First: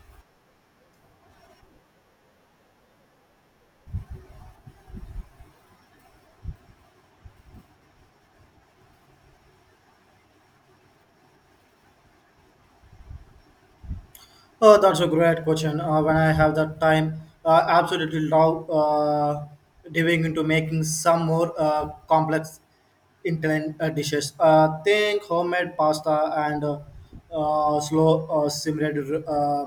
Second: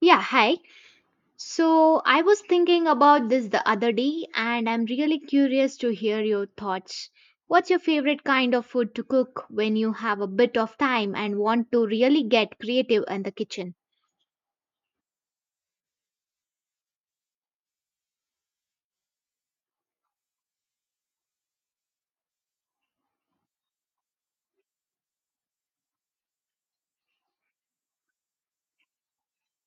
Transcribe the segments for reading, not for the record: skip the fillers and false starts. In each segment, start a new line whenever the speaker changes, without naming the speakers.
Yeah, hi. So I was thinking about this the other day and I'm really curious to hear your thoughts. What's your favorite kind of food to cook when you have a bit of time and want to really get creative in the kitchen?
Oh, that's a great question. When I have the time, I absolutely love diving into making some more complex Italian dishes. Think homemade pasta and slow simmered uh,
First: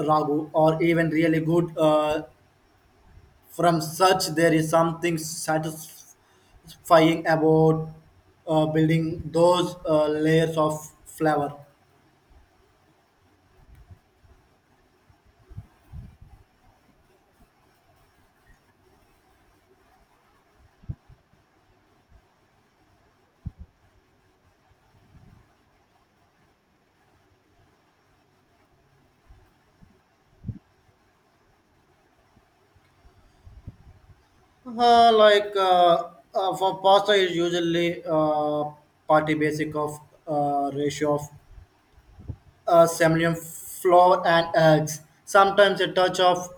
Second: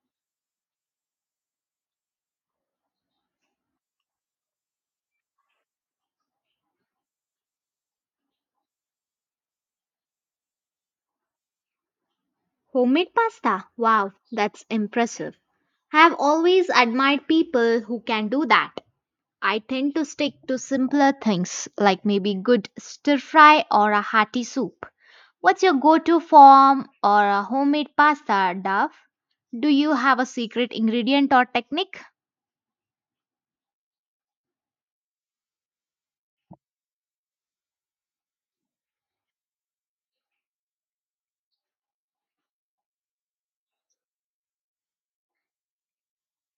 ragu, or even really good from such. There is something satisfying about building those layers of flavor.
Homemade pasta. Wow, that's impressive. I've always admired people who can do that. I tend to stick to simpler things like maybe good stir fry or a hearty soup. What's your go to form or a homemade pasta, Dove? Do you have a secret ingredient or technique?
Uh, like uh, for pasta is usually party basic of ratio of semolina flour and eggs. Sometimes a touch of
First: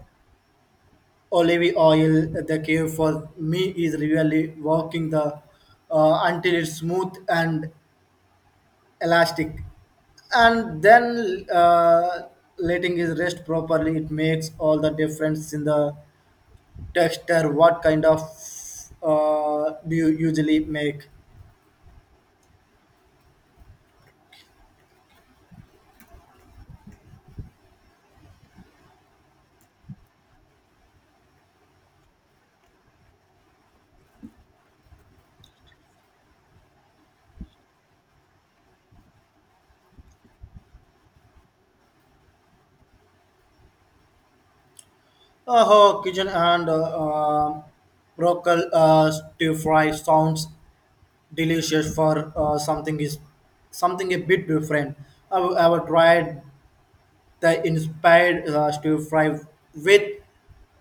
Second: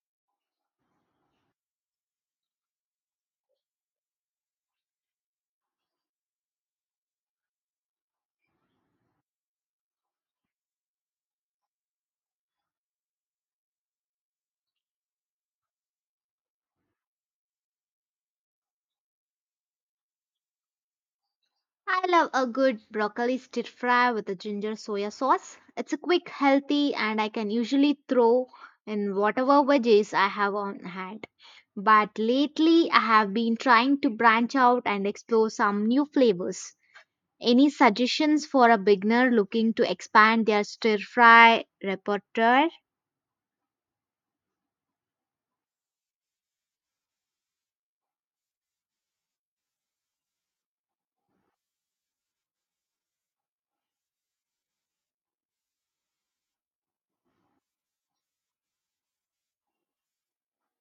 olive oil. The key for me is really working the until it's smooth and elastic, and then letting it rest properly. It makes all the difference in the texture. What kind of do you usually make?
I love a good broccoli stir fry with a ginger soya sauce. It's a quick, healthy, and I can usually throw in whatever veggies I have on hand. But lately, I have been trying to branch out and explore some new flavors. Any suggestions for a beginner looking to expand their stir fry repertoire?
Oh, kitchen and broccoli stir fry sounds delicious for something is something a bit different. I've tried that inspired stir fry with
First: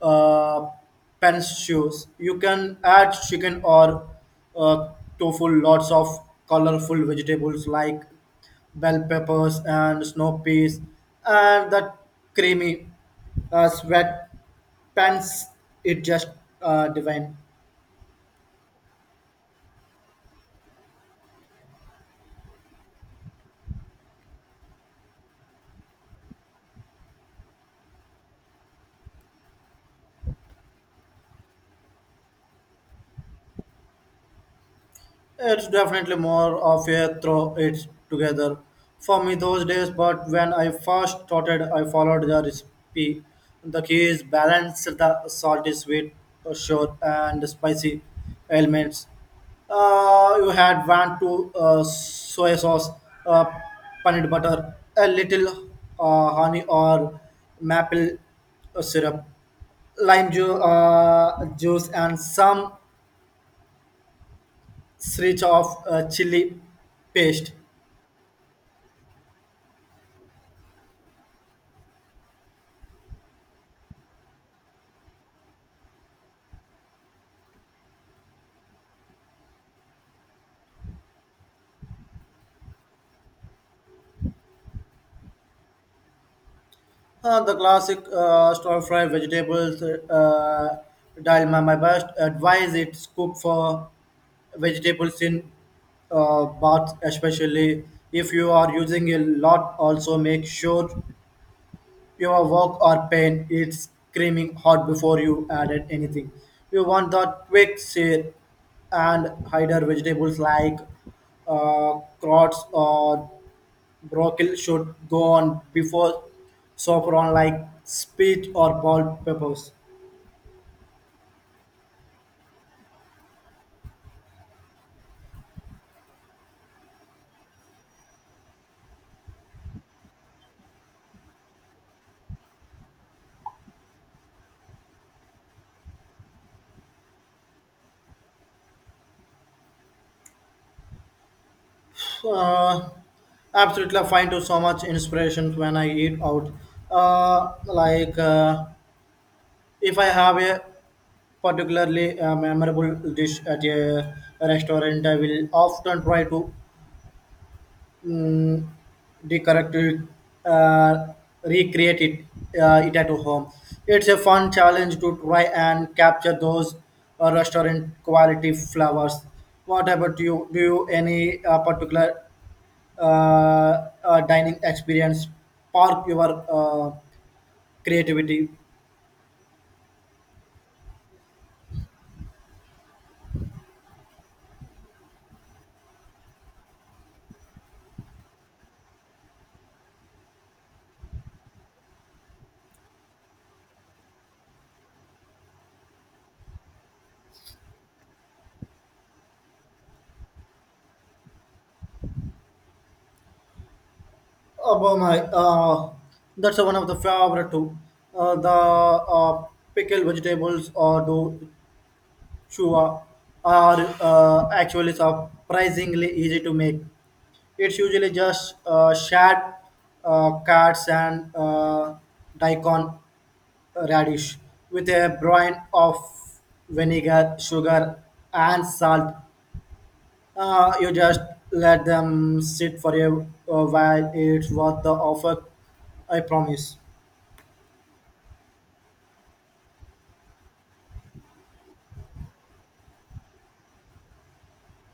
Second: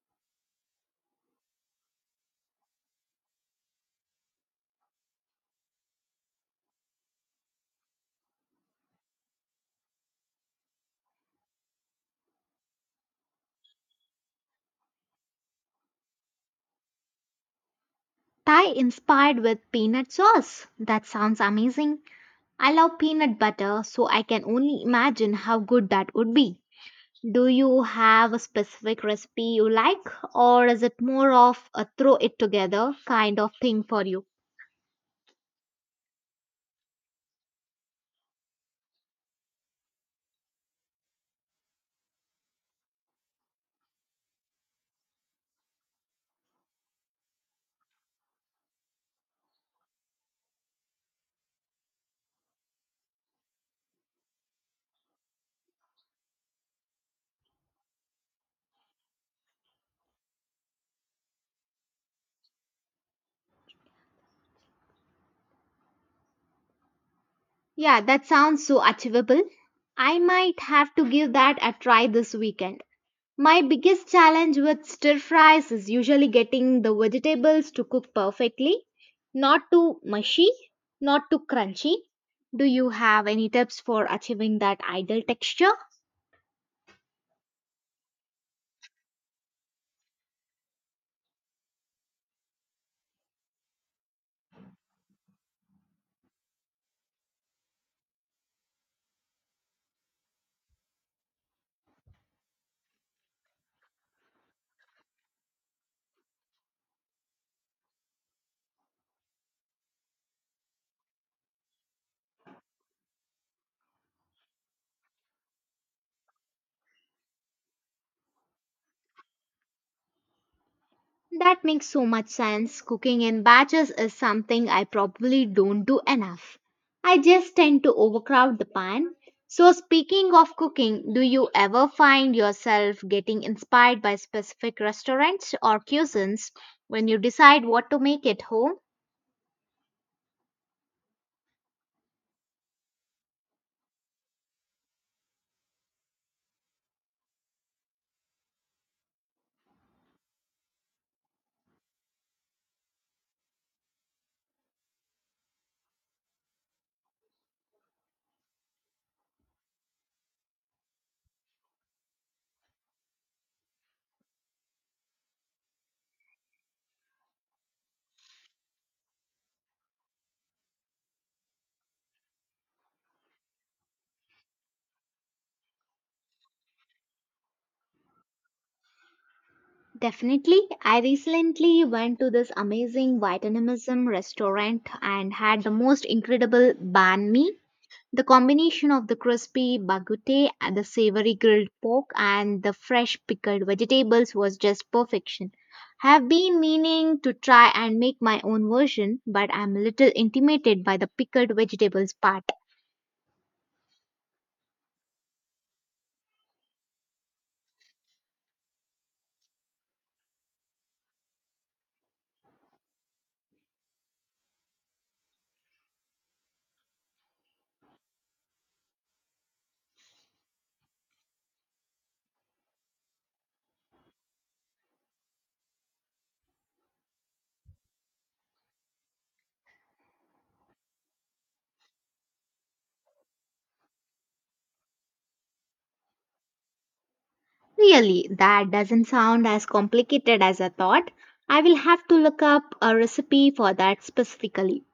uh, pan shoes. You can add chicken or uh, tofu, lots of colorful vegetables like bell peppers and snow peas, and that creamy sweat pans. It just divine.
Thai inspired with peanut sauce. That sounds amazing. I love peanut butter, so I can only imagine how good that would be. Do you have a specific recipe you like, or is it more of a throw it together kind of thing for you?
It's definitely more of a throw it together for me those days, but when I first started, I followed the recipe. The key is balance the salty, sweet, sour, and spicy elements. You had one to soy sauce, uh, peanut butter, a little honey or maple syrup, lime juice, and some sriracha of chili paste,
Yeah, that sounds so achievable. I might have to give that a try this weekend. My biggest challenge with stir fries is usually getting the vegetables to cook perfectly, not too mushy, not too crunchy. Do you have any tips for achieving that ideal texture?
the classic stir fry vegetables dalma. My best advice is cook for vegetables in baths, especially if you are using a lot. Also, make sure your wok or pan is screaming hot before you added anything. You want that quick sear and hide vegetables like carrots or broccoli should go on before sofron like speech or ball peppers.
That makes so much sense. Cooking in batches is something I probably don't do enough. I just tend to overcrowd the pan. So, speaking of cooking, do you ever find yourself getting inspired by specific restaurants or cuisines when you decide what to make at home?
Uh, Absolutely, I find too so much inspiration when I eat out. Uh, like uh, if I have a particularly memorable dish at a restaurant, I will often try to mm, decorate it, uh, recreate it, it at home. It's a fun challenge to try and capture those restaurant quality flowers. What about you? Do you any particular dining experience spark your creativity?
Definitely. I recently went to this amazing Vietnamese restaurant and had the most incredible banh mi. The combination of the crispy baguette, and the savory grilled pork, and the fresh pickled vegetables was just perfection. I have been meaning to try and make my own version, but I'm a little intimidated by the pickled vegetables part.
Oh my! That's one of the favorite too. The Pickled vegetables or do Shua are actually surprisingly easy to make. It's usually just shad, cards, and daikon radish with a brine of vinegar, sugar, and salt. You just let them sit for a while. It's worth the offer, I promise.
Really, that doesn't sound as complicated as I thought. I will have to look up a recipe for that specifically.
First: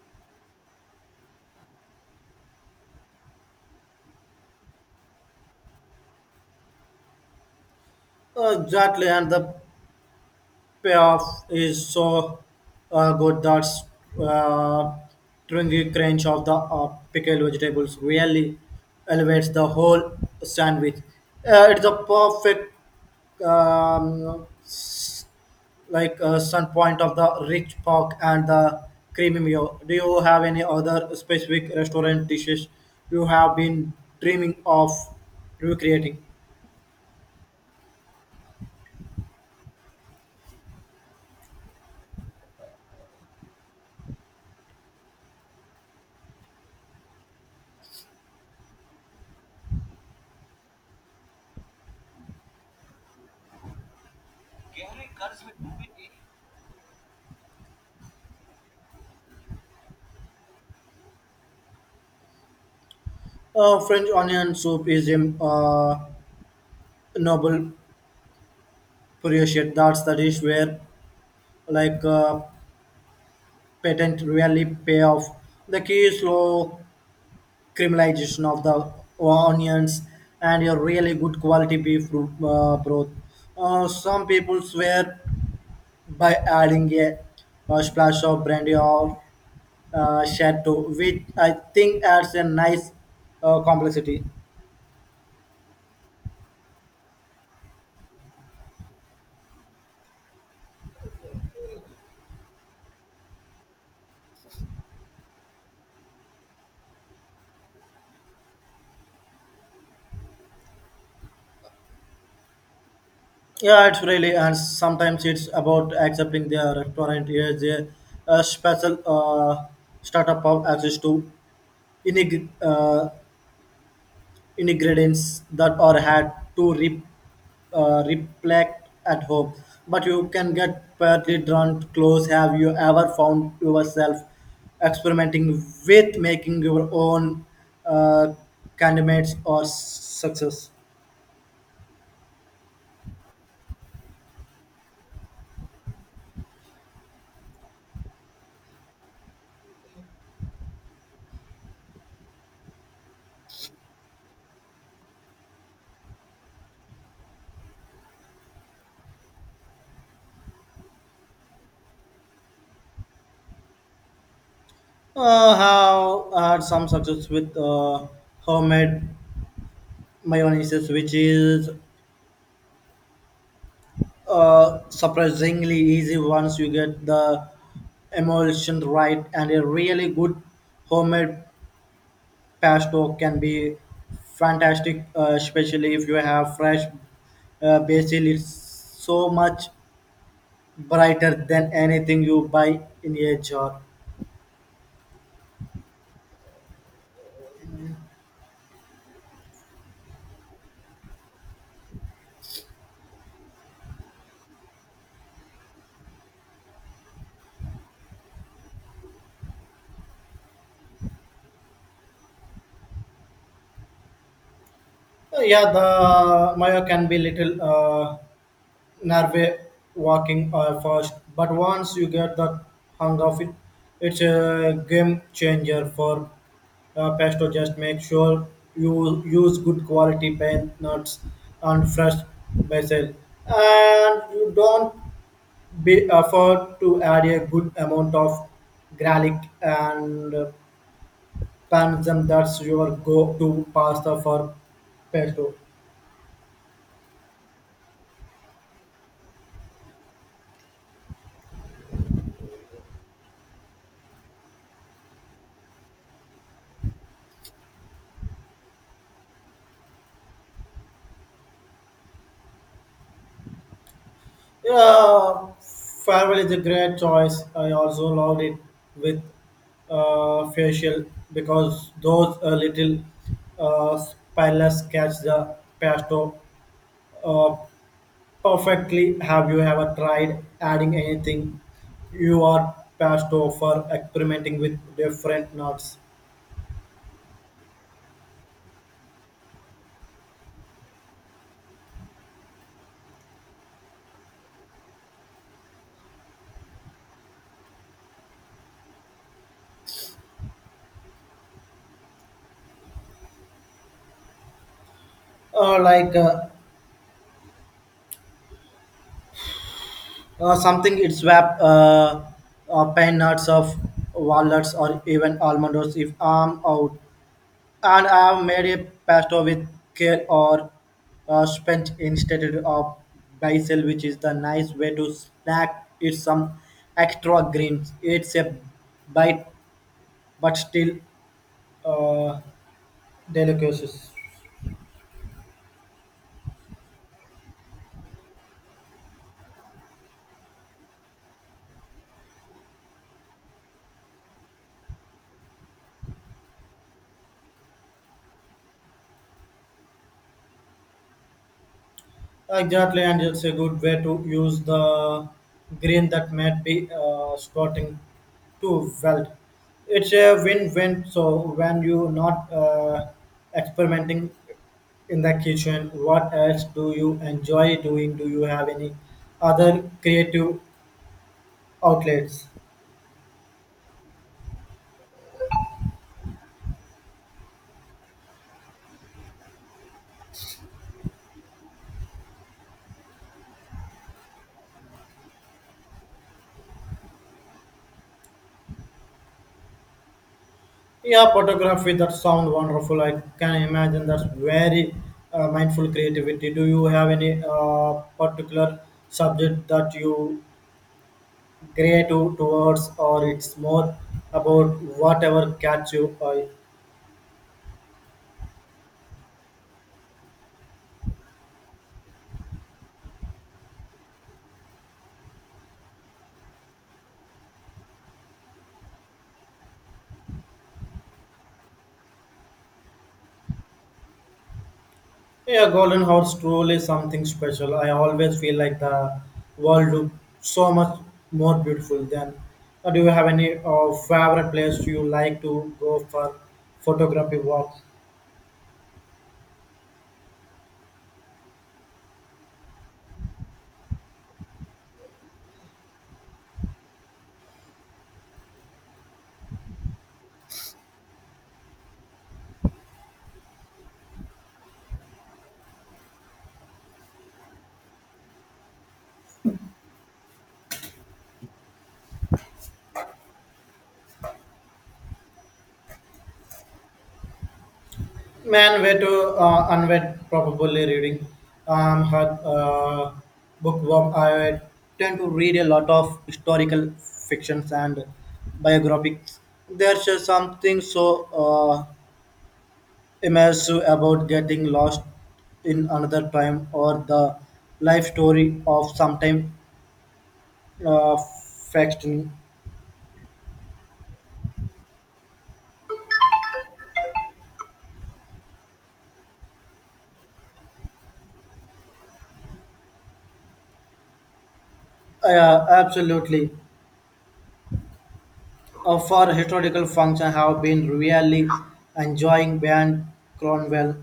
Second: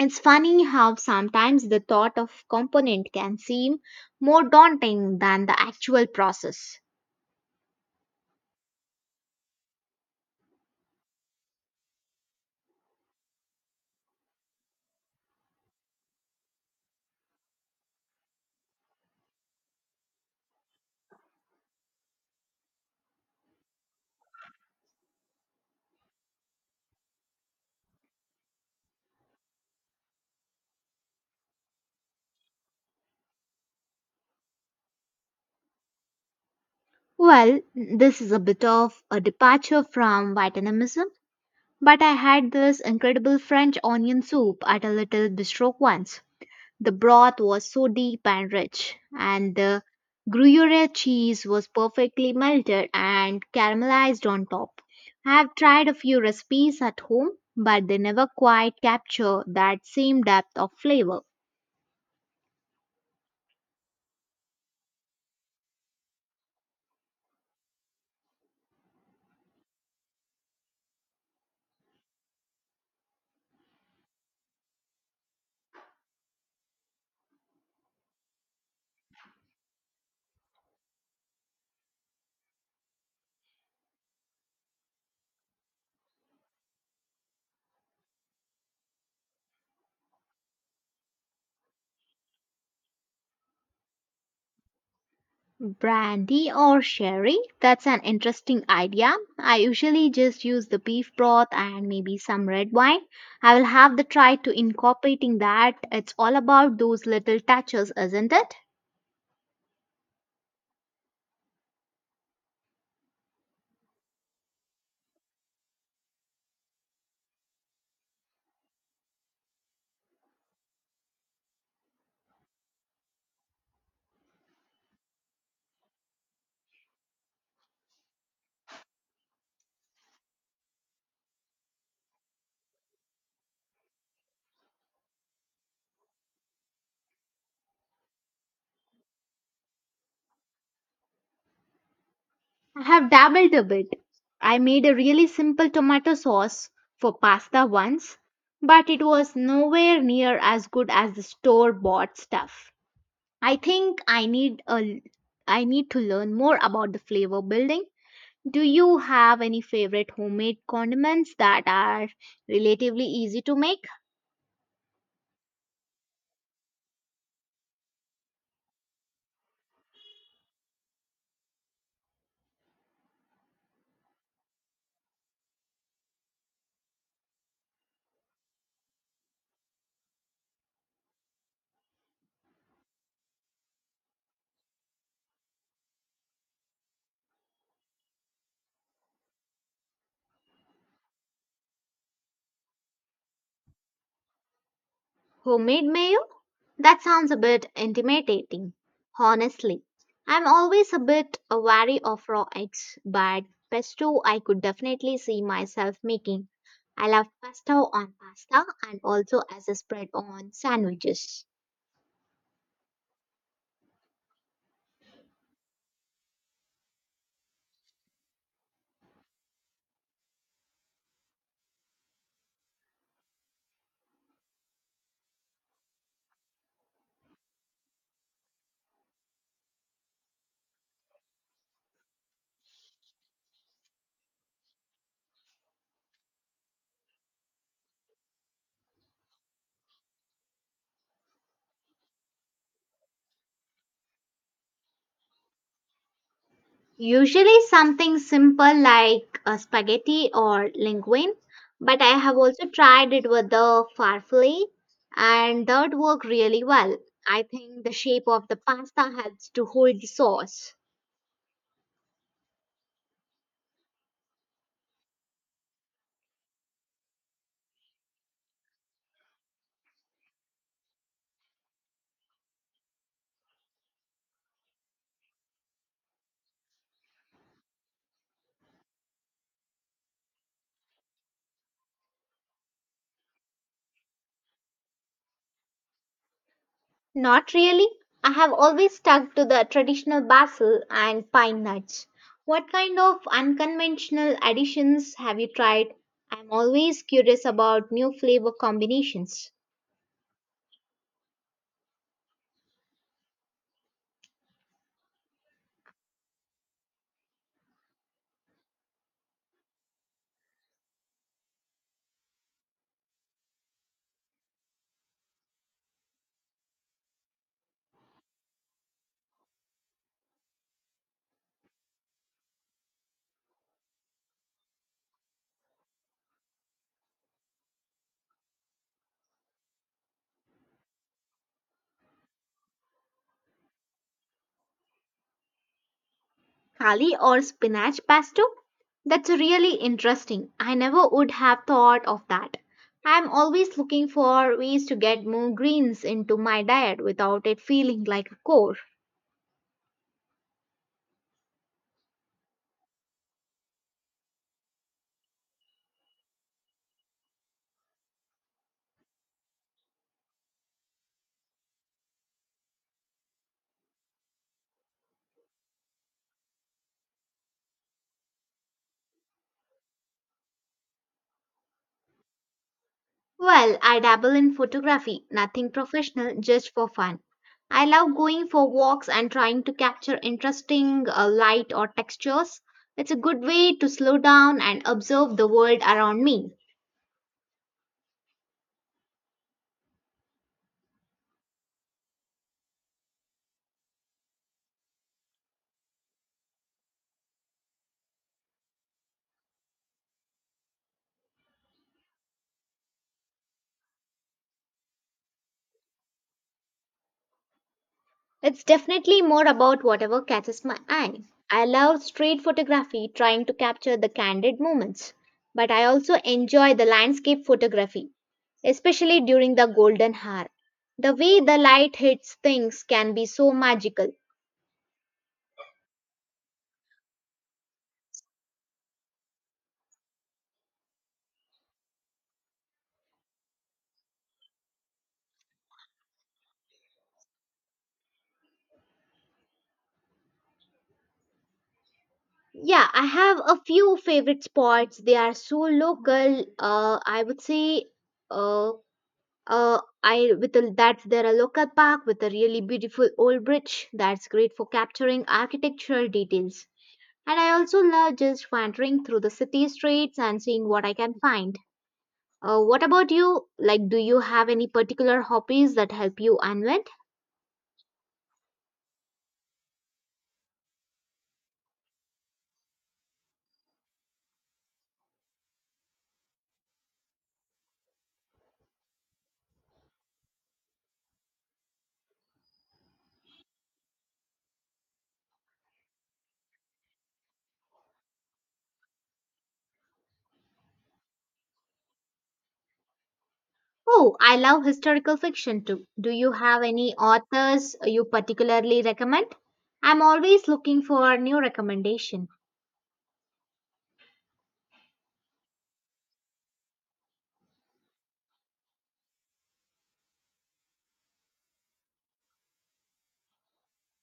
It's funny how sometimes the thought of component can seem more daunting than the actual process.
Exactly, and the payoff is so good that uh, stringy crunch of the pickled vegetables really elevates the whole sandwich. It's a perfect um, s- sun point of the rich pork and the creamy mayo. Do you have any other specific restaurant dishes you have been dreaming of recreating?
Well, this is a bit of a departure from Vietnamism, but I had this incredible French onion soup at a little bistro once. The broth was so deep and rich, and the Gruyere cheese was perfectly melted and caramelized on top. I have tried a few recipes at home, but they never quite capture that same depth of flavor.
French onion soup is a uh, noble curious yet that's the dish where like uh, patent really pay off. The key is slow caramelization of the onions and a really good quality beef broth. Some people swear by adding a splash of brandy or chateau, which I think adds a nice complexity.
Brandy or sherry? That's an interesting idea. I usually just use the beef broth and maybe some red wine. I will have the try to incorporating that. It's all about those little touches, isn't it?
Yeah, it's really, and sometimes it's about accepting their restaurant is a special startup of access to inig- uh, ingredients that are had to reflect at home. But you can get badly drawn close. Have you ever found yourself experimenting with making your own uh, candidates or success?
I have dabbled a bit. I made a really simple tomato sauce for pasta once, but it was nowhere near as good as the store bought stuff. I think I need to learn more about the flavor building. Do you have any favorite homemade condiments that are relatively easy to make?
Uh, have had some success with homemade my one is which is surprisingly easy once you get the emulsion right, and a really good homemade pasto can be fantastic especially if you have fresh basil. It's so much brighter than anything you buy in a jar.
Homemade mayo? That sounds a bit intimidating. Honestly, I'm always a bit wary of raw eggs, but pesto I could definitely see myself making. I love pesto on pasta and also as a spread on sandwiches.
Yeah, the mayo can be little Norway walking are fast, but once you get the hang of it, it's a game changer for pesto. Just make sure you use good quality pine nuts and fresh basil, and you don't be afford to add a good amount of garlic and parmesan. That's your go-to pasta for pesto.
Usually something simple like a spaghetti or linguine, but I have also tried it with the farfalle and that worked really well. I think the shape of the pasta helps to hold the sauce.
Yeah, Farewell is a great choice. I also loved it with facial because those little spirals catch the pesto uh, perfectly. Have you ever tried adding anything you are pesto for experimenting with different nuts?
Not really. I have always stuck to the traditional basil and pine nuts. What kind of unconventional additions have you tried? I'm always curious about new flavor combinations.
Uh, like uh, Something it's wrap pine nuts of walnuts or even almond nuts if I'm out, and I made a pasta with kale or spinach instead of basil, which is the nice way to snack it some extra greens. It's a bite, but still uh, delicious.
Kali or spinach pesto? That's really interesting. I never would have thought of that. I'm always looking for ways to get more greens into my diet without it feeling like a chore.
Exactly, and it's a good way to use the green that might be starting to weld. It's a win-win. So when you're not experimenting in the kitchen, what else do you enjoy doing? Do you have any other creative outlets?
Well, I dabble in photography, nothing professional, just for fun. I love going for walks and trying to capture interesting light or textures. It's a good way to slow down and observe the world around me.
Yeah, photography. That sounds wonderful. I can imagine that's very mindful creativity. Do you have any particular subject that you grey to towards, or it's more about whatever catch you eye.
It's definitely more about whatever catches my eye. I love street photography, trying to capture the candid moments, but I also enjoy the landscape photography, especially during the golden hour. The way the light hits things can be so magical.
Yeah, golden horse truly something special. I always feel like the world look so much more beautiful than. Do you have any favorite place you like to go for photography walk?
Yeah, I have a few favorite spots. They are so local. I would say, uh, I with a, that's there are local park with a really beautiful old bridge that's great for capturing architectural details. And I also love just wandering through the city streets and seeing what I can find. What about you? Do you have any particular hobbies that help you unwind?
Man, way to unwed, probably reading. Her bookworm. I tend to read a lot of historical fictions and biographies. There's just something so immersive about getting lost in another time or the life story of sometime uh, fascinating.
Oh, I love historical fiction too. Do you have any authors you particularly recommend? I'm always looking for new recommendation.
Yeah, absolutely. For historical function, I have been really enjoying Ben Cronwell.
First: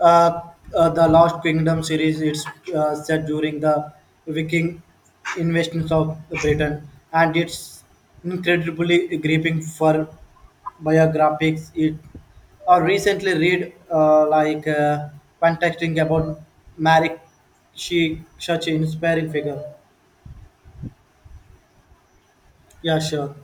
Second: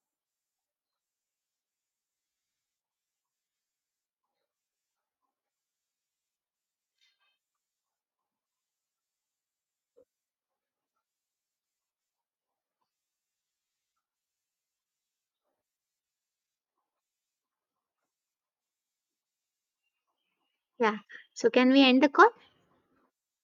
Uh, the Lost Kingdom series, it's set during the Viking invasions of Britain, and it's incredibly gripping. For biographies, it I recently read fantastic about Mary. She such an inspiring figure.
Yeah. So can we end the call?
Yeah, sure.